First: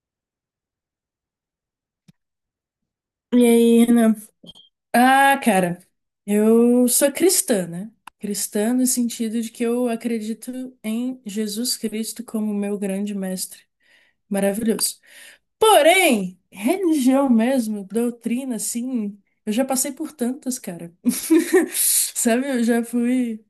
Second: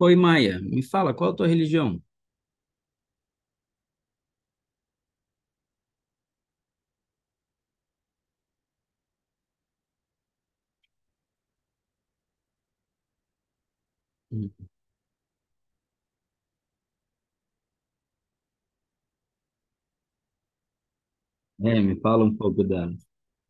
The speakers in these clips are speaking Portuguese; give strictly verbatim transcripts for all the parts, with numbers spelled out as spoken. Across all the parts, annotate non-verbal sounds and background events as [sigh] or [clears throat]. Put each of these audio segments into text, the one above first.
Oi, Maia, me fala, qual a tua religião? E aí, Renan? Ah, cara, eu sou cristã, né? Cristã no sentido de que eu acredito em Jesus Cristo como meu grande mestre. Hum. Maravilhoso. Porém, religião mesmo, doutrina, assim, eu já passei por tantas, cara. [laughs] É, me fala um Sabe, eu pouco já dela. fui.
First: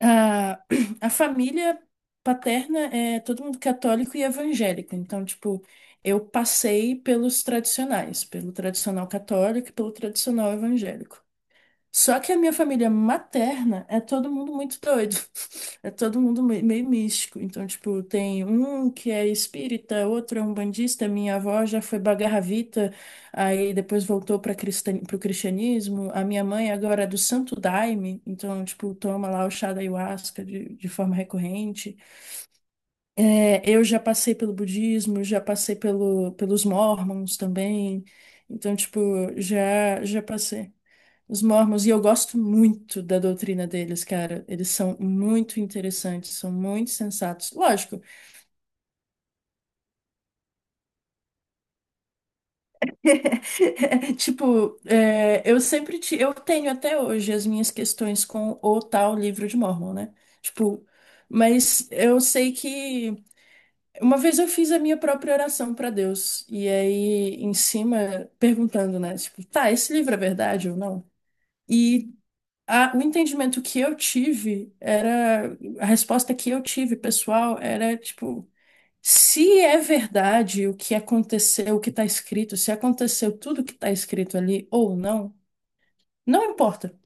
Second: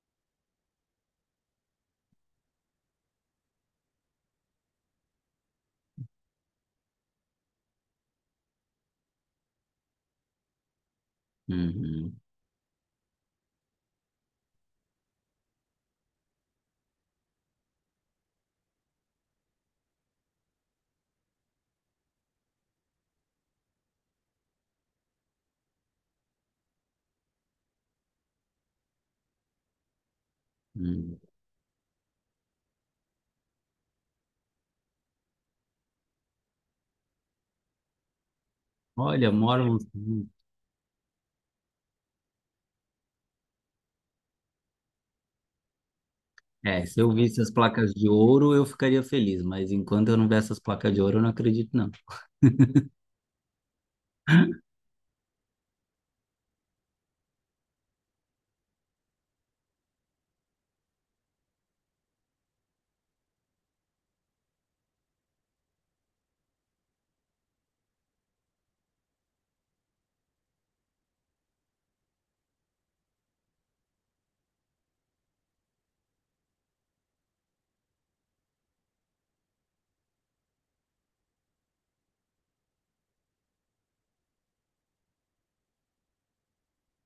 A, [clears throat] a família paterna é todo mundo católico e evangélico. Então, tipo, eu passei pelos tradicionais, pelo tradicional católico e pelo tradicional evangélico. Uhum, Só que a minha família materna é todo mundo muito doido. [laughs] É todo mundo me- meio místico. Então, tipo, tem um que é espírita, outro é umbandista. Minha avó já foi bagarravita, aí depois voltou para o cristianismo. A minha mãe agora é do Santo Daime, então, tipo, toma lá o chá da ayahuasca de, de forma uhum. recorrente. É, eu já passei pelo budismo, já passei pelo, pelos mormons também. Então, tipo, Olha, moram. já, já passei. Os Mormons, e eu gosto muito da doutrina deles, cara. Eles são muito interessantes, são É, muito se eu visse as sensatos. placas Lógico. de ouro, eu ficaria feliz, mas enquanto eu não ver essas placas de ouro, eu não acredito, não. [laughs] Tipo, é, eu sempre te, eu tenho até hoje as minhas questões com o tal livro de Mormon, né? Tipo, mas eu sei que uma vez eu fiz a minha própria oração para Deus, e aí em cima perguntando, né? Tipo, tá, esse livro é verdade ou não? E a- o entendimento que eu tive era, a resposta que eu tive, pessoal, era tipo, se é verdade o que aconteceu, o que está escrito, se aconteceu tudo o que está escrito ali ou não, não importa.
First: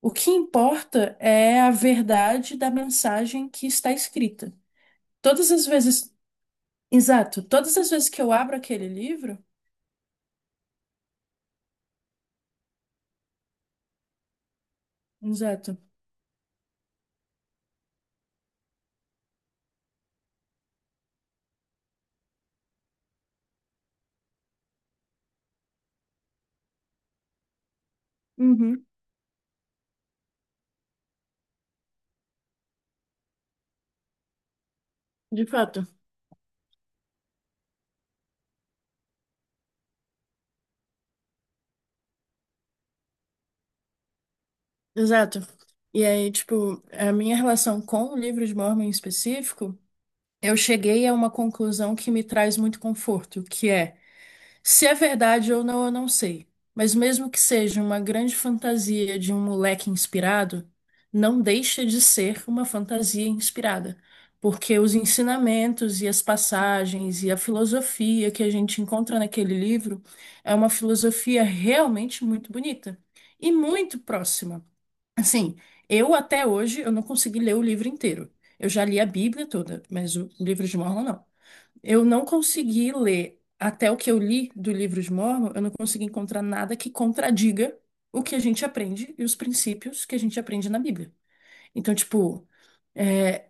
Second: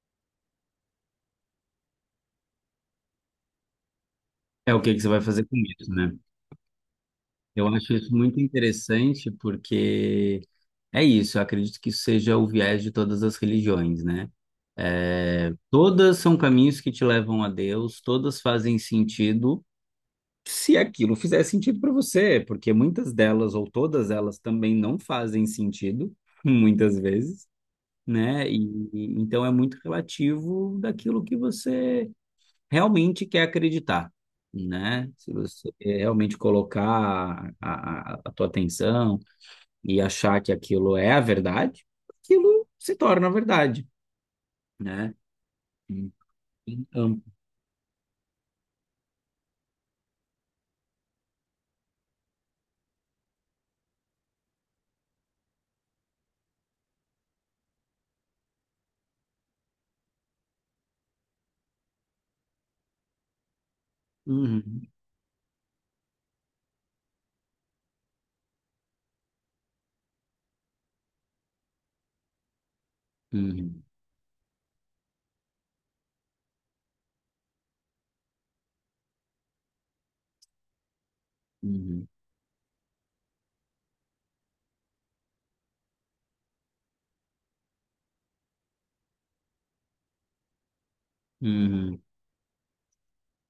O que importa é a verdade da mensagem que está escrita. É o que que você vai fazer Todas com as isso, né? vezes, exato, Eu todas as acho vezes isso que eu muito abro aquele interessante livro, porque é isso, eu acredito que isso seja o viés de todas as religiões, né? É, exato. todas são caminhos que te levam a Deus, todas fazem sentido. Se aquilo fizer sentido para você, porque muitas delas ou todas elas também não fazem sentido, [laughs] muitas vezes, né? Uhum, E, e- então é muito relativo daquilo que você realmente quer acreditar, né? Se de você fato, realmente colocar a, a, a tua atenção e achar que aquilo é a verdade, aquilo se torna a verdade, né? exato. E aí, tipo, a Então, minha relação com o livro de Mormon em específico, eu cheguei a uma conclusão que me traz muito conforto, que é, se é verdade ou não, eu não sei. Mas mesmo que seja uma grande fantasia de um moleque inspirado, não deixa de ser uma fantasia inspirada, porque uhum, os ensinamentos e as passagens e a filosofia que a gente encontra naquele livro é uma filosofia realmente muito bonita e uhum, muito próxima. Assim, eu até hoje eu não consegui ler o livro inteiro. Eu já li a Bíblia toda, mas o livro de Mórmon não. Eu uhum, não consegui ler, até o que eu li do livro de Mórmon, eu não consegui encontrar nada que contradiga o que a gente aprende e os princípios que a gente aprende na Bíblia. Então, uhum, tipo, é,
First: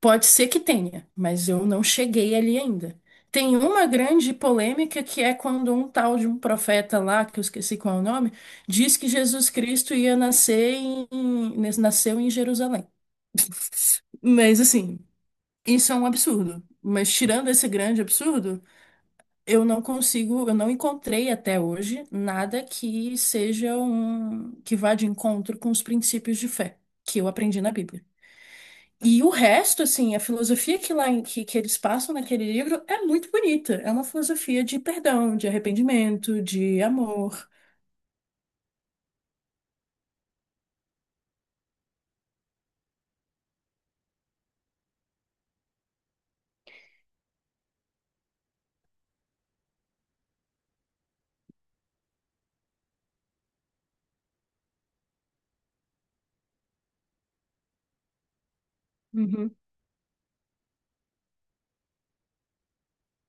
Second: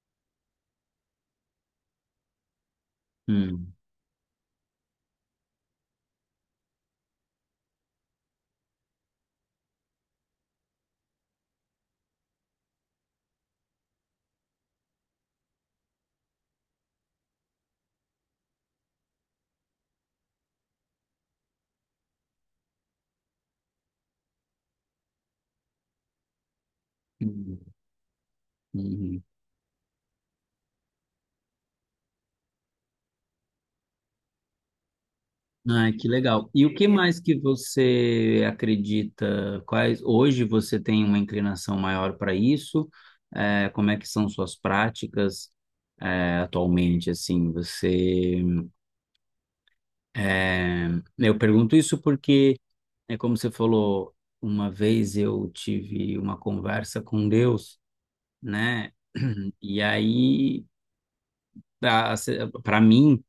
pode ser que tenha, mas eu não cheguei ali ainda. Tem uhum, uma grande polêmica que é quando um tal de um profeta lá, que eu esqueci qual é o nome, diz que Jesus Cristo ia nascer em, nasceu em Jerusalém. [laughs] Mas assim, isso é um absurdo. Mas tirando esse grande absurdo, eu não consigo, eu não encontrei até hoje nada que seja um que vá de encontro com os princípios de fé que eu uhum, aprendi na Bíblia. E uhum. o resto, assim, a filosofia que lá em- que, que eles passam naquele livro é muito bonita. É uma filosofia de perdão, de Ai, que arrependimento, legal. E o de que mais que amor. você acredita? Quais hoje você tem uma inclinação maior para isso? É, como é que são suas práticas, é, atualmente? Assim, você, é, eu pergunto isso porque é como você falou, uma vez eu tive uma conversa com Deus, né? [clears throat] Uhum. E aí para mim,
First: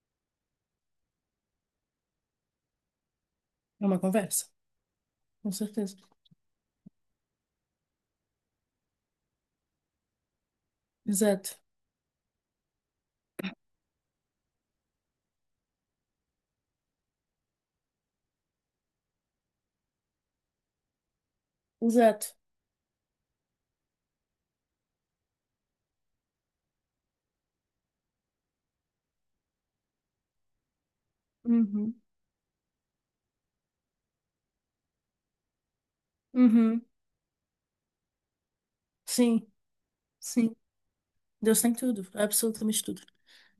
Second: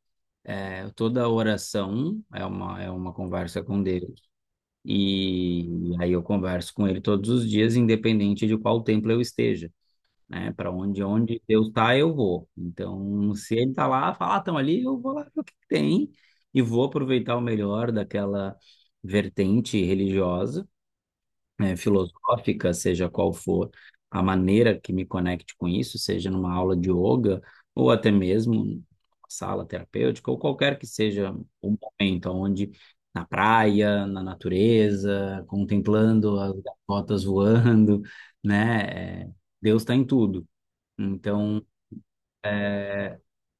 é, toda oração é uma é uma conversa com É uma Deus. conversa, com E certeza. aí eu converso com ele todos os dias, independente de qual templo eu esteja, né? Para onde onde Exato, Deus tá, eu vou. Então, se ele tá lá, fala, ah, estão ali, eu vou lá ver o que que tem e vou aproveitar o melhor daquela vertente religiosa, eh, exato. filosófica, seja qual for a maneira que me conecte com isso, seja numa aula de yoga ou até mesmo numa sala terapêutica ou qualquer que seja o Uhum. momento, onde na praia, na natureza, contemplando as Uhum. gaivotas voando, né? eh, Sim, Deus está em tudo. sim. Deus Então, tem tudo, absolutamente tudo.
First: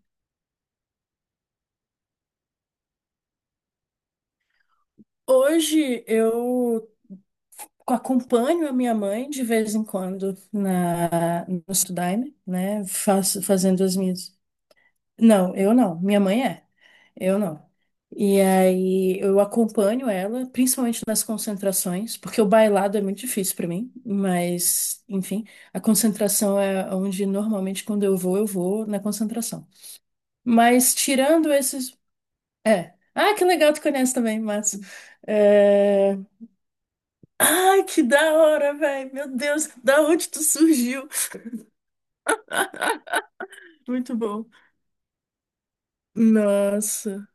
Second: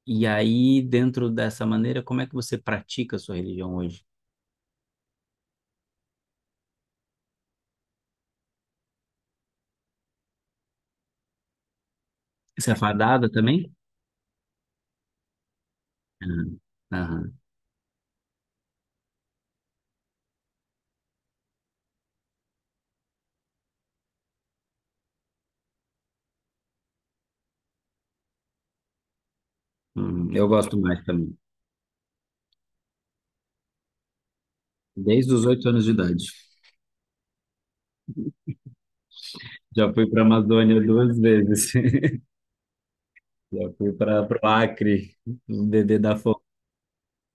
e aí dentro dessa maneira, como é que você pratica a sua religião hoje? Hoje eu acompanho a minha mãe de vez em quando na, no Studime, Você é né? fardada Faço, também? fazendo as minhas. Não, eu não. Minha mãe Aham, é. aham. Eu não. E aí eu acompanho ela, principalmente nas concentrações, porque o bailado é muito difícil pra mim, mas enfim, a concentração é onde normalmente quando eu vou, eu vou na concentração. Hum, eu gosto Mas mais também. tirando esses, é. Ah, que legal, tu conhece também, Márcio. Desde os oito anos de É... idade. Ai, que da hora, velho. Meu Deus, Já da fui para a onde tu Amazônia surgiu? duas vezes. [laughs] Já fui Muito para bom. o Acre, o bebê da fome. Nossa.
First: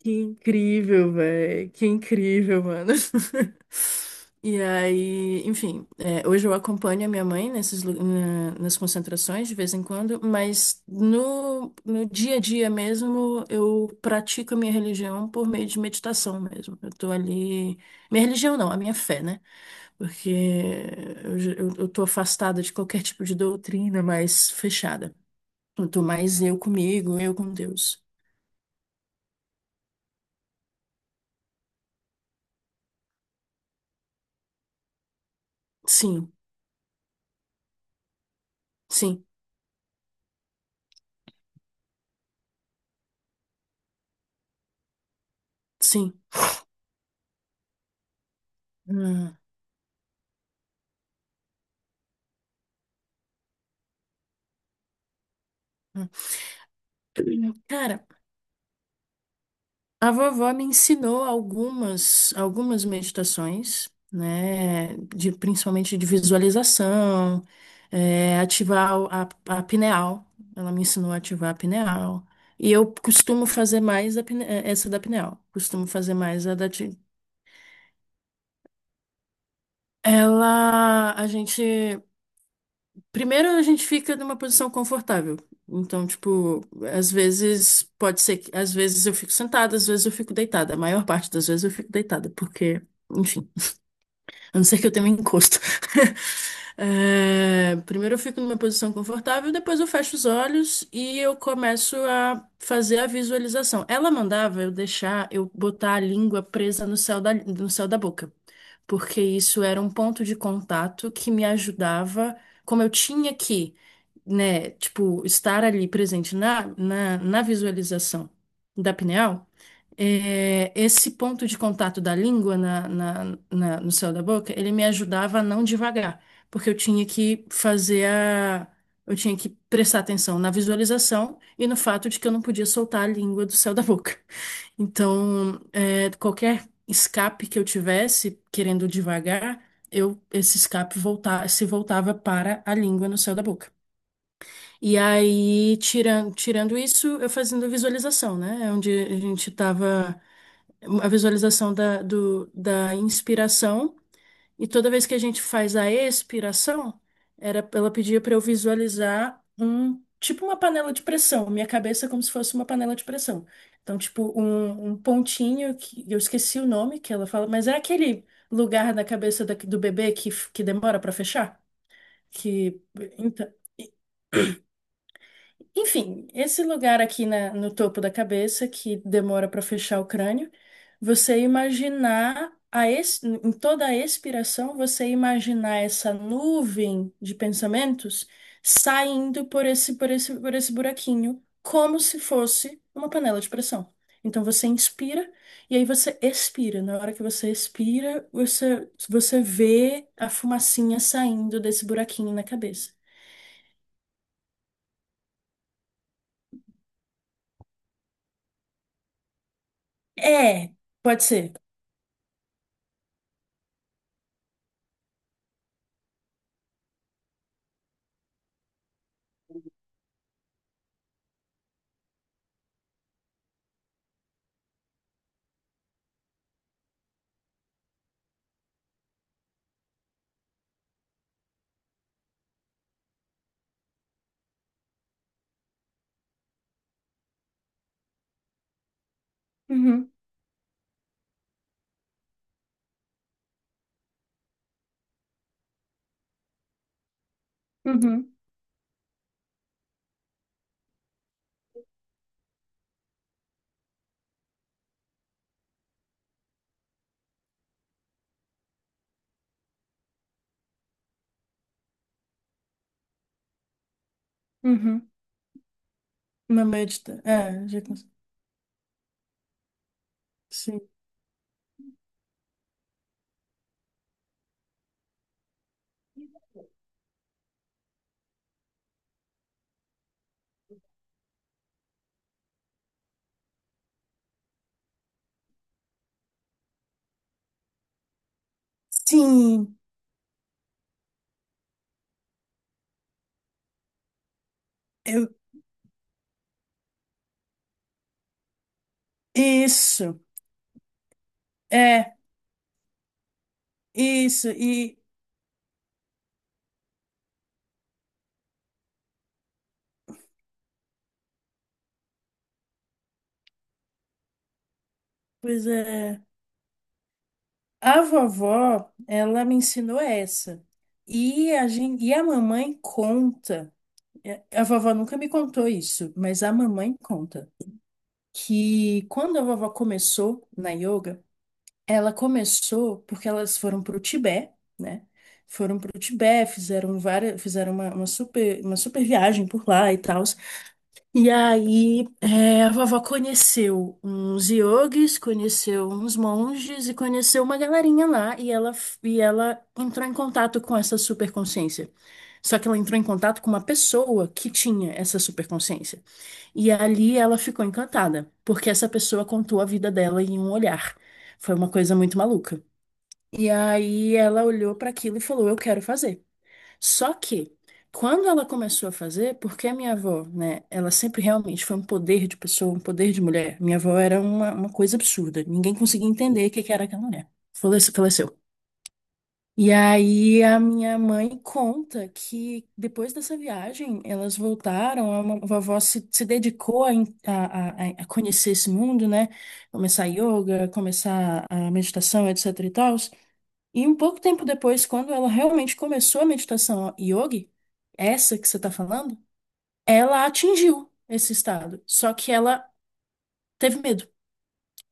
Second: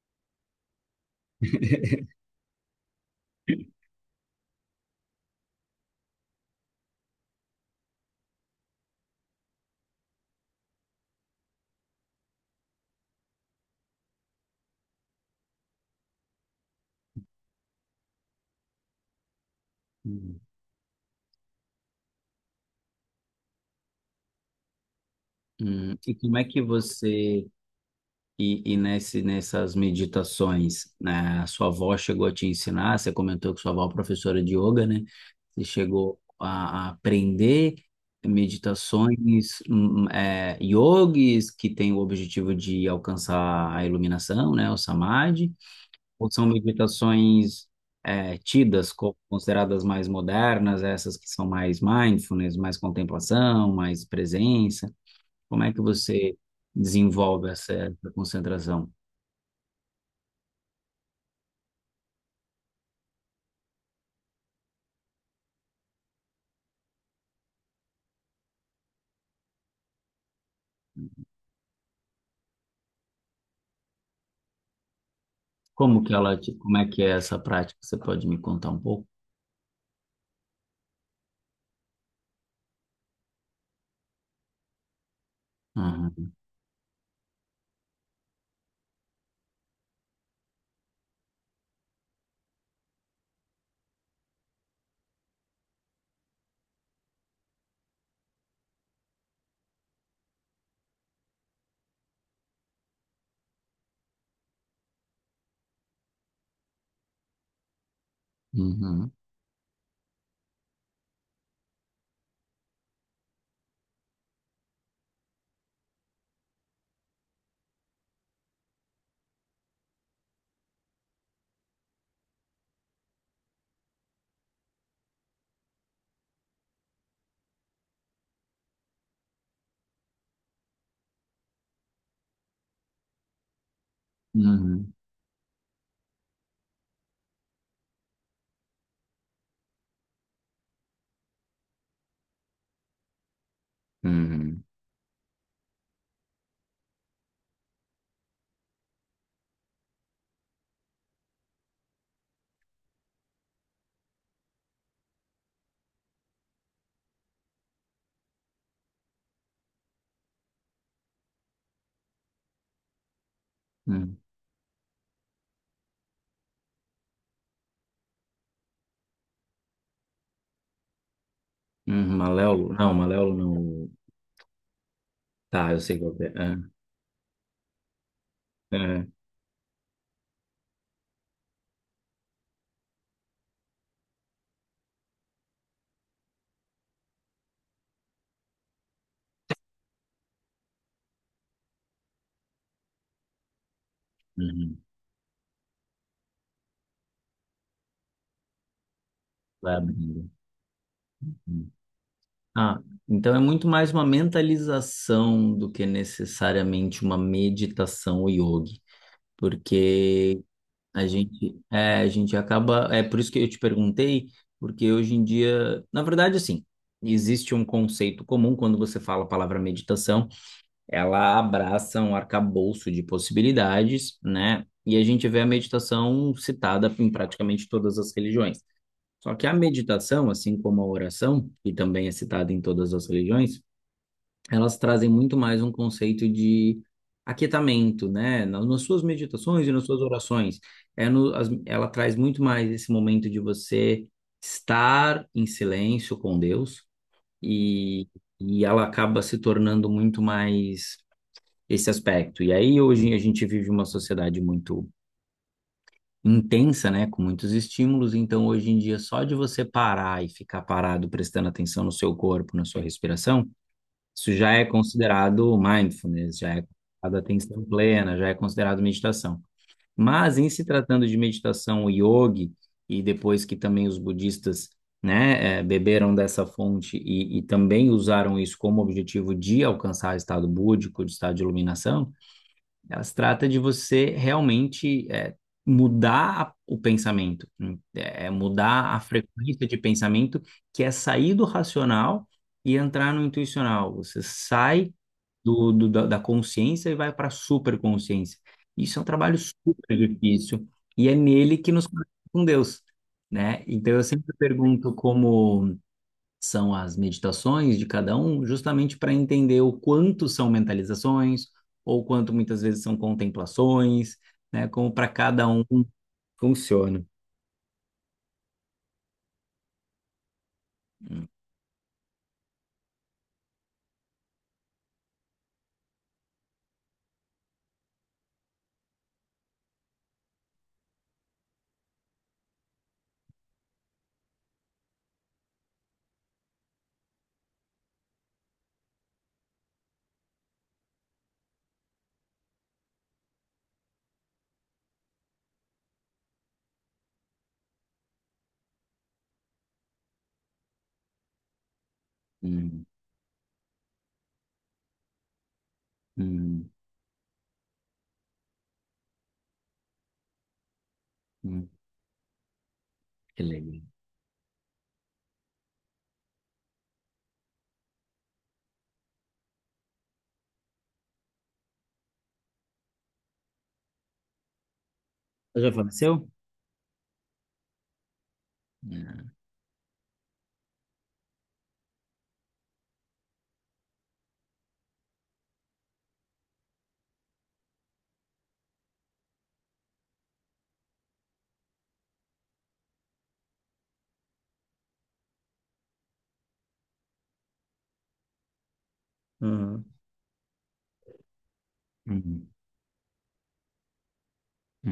Que incrível, velho. Que incrível, mano. [laughs] E aí, enfim, é, hoje eu acompanho a minha mãe nesses, lu- na- nas concentrações de vez em quando, mas no, no dia a dia mesmo eu pratico a minha religião por meio de meditação mesmo. Eu tô ali. Minha religião não, a minha fé, né? Porque Hum. eu, j- eu, eu tô afastada de qualquer tipo de doutrina mais fechada. Eu Hum. tô E como mais é eu que comigo, eu você, com Deus. e, e nesse, nessas meditações, né, a sua avó chegou a te ensinar, você comentou que sua avó é professora de yoga, né? Você chegou Sim, a, a aprender sim, meditações, hum, hum, é, yogis que têm o objetivo de alcançar a iluminação, né, o samadhi, sim. ou são meditações, é, tidas como consideradas mais modernas, essas que são mais mindfulness, mais contemplação, mais presença? Como é que você desenvolve essa, Cara, essa concentração? a vovó me ensinou algumas, algumas meditações, né? De, principalmente de visualização, é, ativar o- a, a pineal. Ela me ensinou a ativar a pineal. E eu costumo fazer mais a pine- eh, essa da pineal. Costumo Como que fazer ela, mais te- a da. como é Ti- que é essa prática? Você pode me contar um pouco? Ela, a gente primeiro, a gente fica numa posição confortável. Então, Aham. tipo, às vezes pode ser que às vezes eu fico sentada, às vezes eu fico deitada. A maior parte das vezes eu fico deitada, porque, enfim. A não ser que eu tenha um encosto. [laughs] É, primeiro eu fico numa posição confortável, depois eu fecho os olhos e eu começo a fazer a visualização. Ela mandava eu deixar, eu botar a língua presa no céu da, no céu da boca, Uhum. porque isso era um ponto de contato que me ajudava, como eu tinha que, né, tipo, estar ali presente na, na, na visualização da pineal, é, esse ponto de contato da língua na, na- na- no céu da boca, ele me ajudava a não devagar, porque eu tinha que fazer a, eu tinha que prestar atenção na visualização e no fato de que eu não podia soltar a língua do céu da boca. [laughs] Uhum. Então, é, qualquer escape que eu tivesse querendo devagar, eu esse escape volta, se voltava para a língua no céu da boca. Uhum. E aí, tirando, tirando isso, eu fazendo visualização, né? É. Onde a gente estava, a visualização da, do- da inspiração, e toda vez que a gente faz a expiração, era, ela pedia para eu visualizar um tipo uma panela de pressão, minha cabeça é como se fosse uma panela de pressão. Então, Uhum. tipo, um, um pontinho que eu esqueci o nome que ela fala, mas é aquele lugar na cabeça da- do bebê que, f- que demora para fechar? Uhum. Maléolo? Que, Não, Maléolo então, não. Tá, eu sei qual que enfim, é. Ah, esse lugar aqui na- no topo da cabeça que ah, demora para fechar o crânio, você imaginar a ex- em toda a expiração, você imaginar essa nuvem de pensamentos saindo por esse, por esse, por esse buraquinho, como se fosse uma panela de pressão. Então você uhum. inspira e aí você expira. Na hora que você expira, você, você Vai vê abrindo. a fumacinha saindo Uhum. desse buraquinho na Ah, cabeça. então é muito mais uma mentalização do que necessariamente uma meditação ou yoga, porque É, a pode ser. gente, é, a gente acaba, é por isso que eu te perguntei, porque hoje em dia, na verdade, assim, existe um conceito comum quando você fala a palavra meditação, ela abraça um arcabouço de possibilidades, né? E a gente vê a meditação citada em praticamente todas as religiões. Só que a meditação, assim como a oração, que também é citada em todas as religiões, elas trazem muito mais um conceito de aquietamento, né? Nas, nas suas meditações e nas suas Uhum. orações. É no, as- ela traz muito mais esse momento de você estar em silêncio com Deus e, Uhum, e ela acaba se tornando muito mais esse aspecto. E aí hoje a gente vive uma sociedade muito intensa, né? Com muitos estímulos, então hoje em dia só de você parar e ficar parado prestando atenção no seu corpo, na sua respiração, isso já é uhum. considerado mindfulness, já é Uma meia considerado distância. atenção É, já consegui. plena, já é considerado meditação. Mas em se Sim. tratando de meditação o yogi, e depois que também os budistas, né, eh, beberam dessa fonte e, e também usaram isso como objetivo de alcançar estado búdico, de estado de iluminação, ela se trata de você realmente, é, mudar a- o pensamento, é, é mudar a frequência de Sim, pensamento, que é sair do racional e entrar no intuicional. Você sai eu... do, do- da, da consciência e vai para a superconsciência. Isso é um trabalho super isso. difícil e é nele que nos conecta É, com Deus, né? Então eu sempre isso. pergunto E, como são as meditações de cada um, justamente para entender o quanto são mentalizações, ou quanto muitas vezes são contemplações, né? Como para cada um Pois é, funciona. a vovó, ela me ensinou essa. Hum, E a gente... e a mamãe conta. É, a vovó nunca me contou isso, mas a mamãe conta que quando a vovó começou na yoga, ela começou porque elas foram para o Tibete, né? Foram para o Tibete, fizeram várias, fizeram uma, uma super, uma super viagem por lá e tal. E aí, é, a vovó conheceu uns yogis, conheceu uns monges e conheceu uma galerinha lá. E ela, f- e ela entrou em contato com essa superconsciência. Só que ela hum, entrou em contato com uma pessoa que tinha essa superconsciência. hum, E ali ela ficou encantada, porque essa pessoa contou a vida dela em um olhar. Foi uma hum, coisa muito maluca. que E legal. aí ela olhou para aquilo e falou: eu quero fazer. Só que, quando ela começou a fazer, porque a minha avó, né, ela sempre realmente foi um poder de pessoa, um poder de mulher. Minha avó era uma, uma coisa absurda. Já Ninguém conseguia faleceu? entender o que que era aquela mulher. Falece- Faleceu. E aí a minha mãe conta que depois dessa viagem elas voltaram, a ma- a vovó se, se dedicou a, en- a, a- a conhecer esse mundo, né? Começar yoga, começar a meditação, etc e tal. E um pouco tempo depois, quando ela realmente começou a meditação yogi, essa que você está falando, Uhum. ela atingiu esse estado. Só que Uhum. ela teve medo,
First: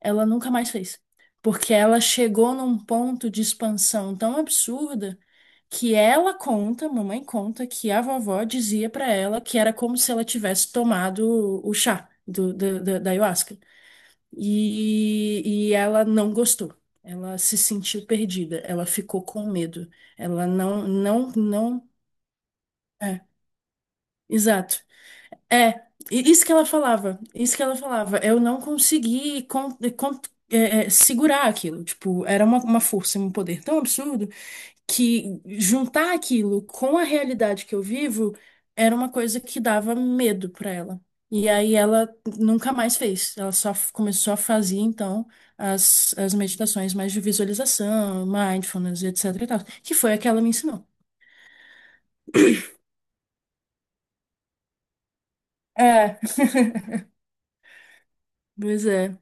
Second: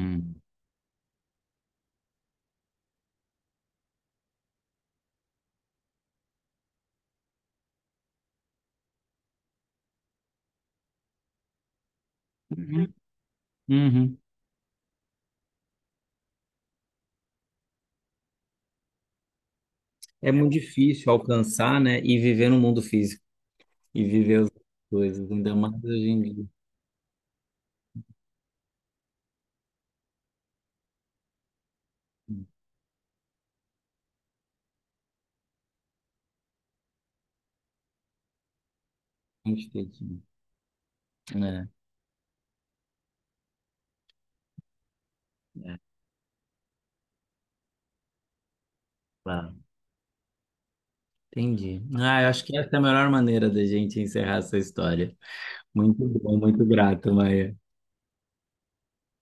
ela nunca mais fez. Porque ela chegou num ponto de expansão tão absurda que ela conta, mamãe conta, que a vovó dizia pra ela que era como se ela tivesse tomado o chá do, da, Uhum. da- da ayahuasca. Uhum. E, e ela não gostou. Ela se sentiu perdida, ela ficou com medo. É Ela muito não, difícil não, alcançar, Não. né? E viver no mundo É, físico e viver as exato. coisas, ainda É, mais hoje em e- isso dia. que ela falava, isso que ela falava. Eu não consegui con- con- é, é, segurar aquilo. Tipo, era uma, uma força, um poder tão absurdo que juntar aquilo com a realidade que eu vivo era uma coisa que Muito dava difícil. medo pra ela. E É, aí ela nunca mais fez. Ela só f- começou a fazer, então, é, as, as meditações mais de visualização, mindfulness, etc e claro. tal, que foi a que ela me ensinou. Entendi. Ah, eu acho que essa é a melhor maneira da gente encerrar essa história. Muito É, bom, muito [laughs] grato, Maia. pois é.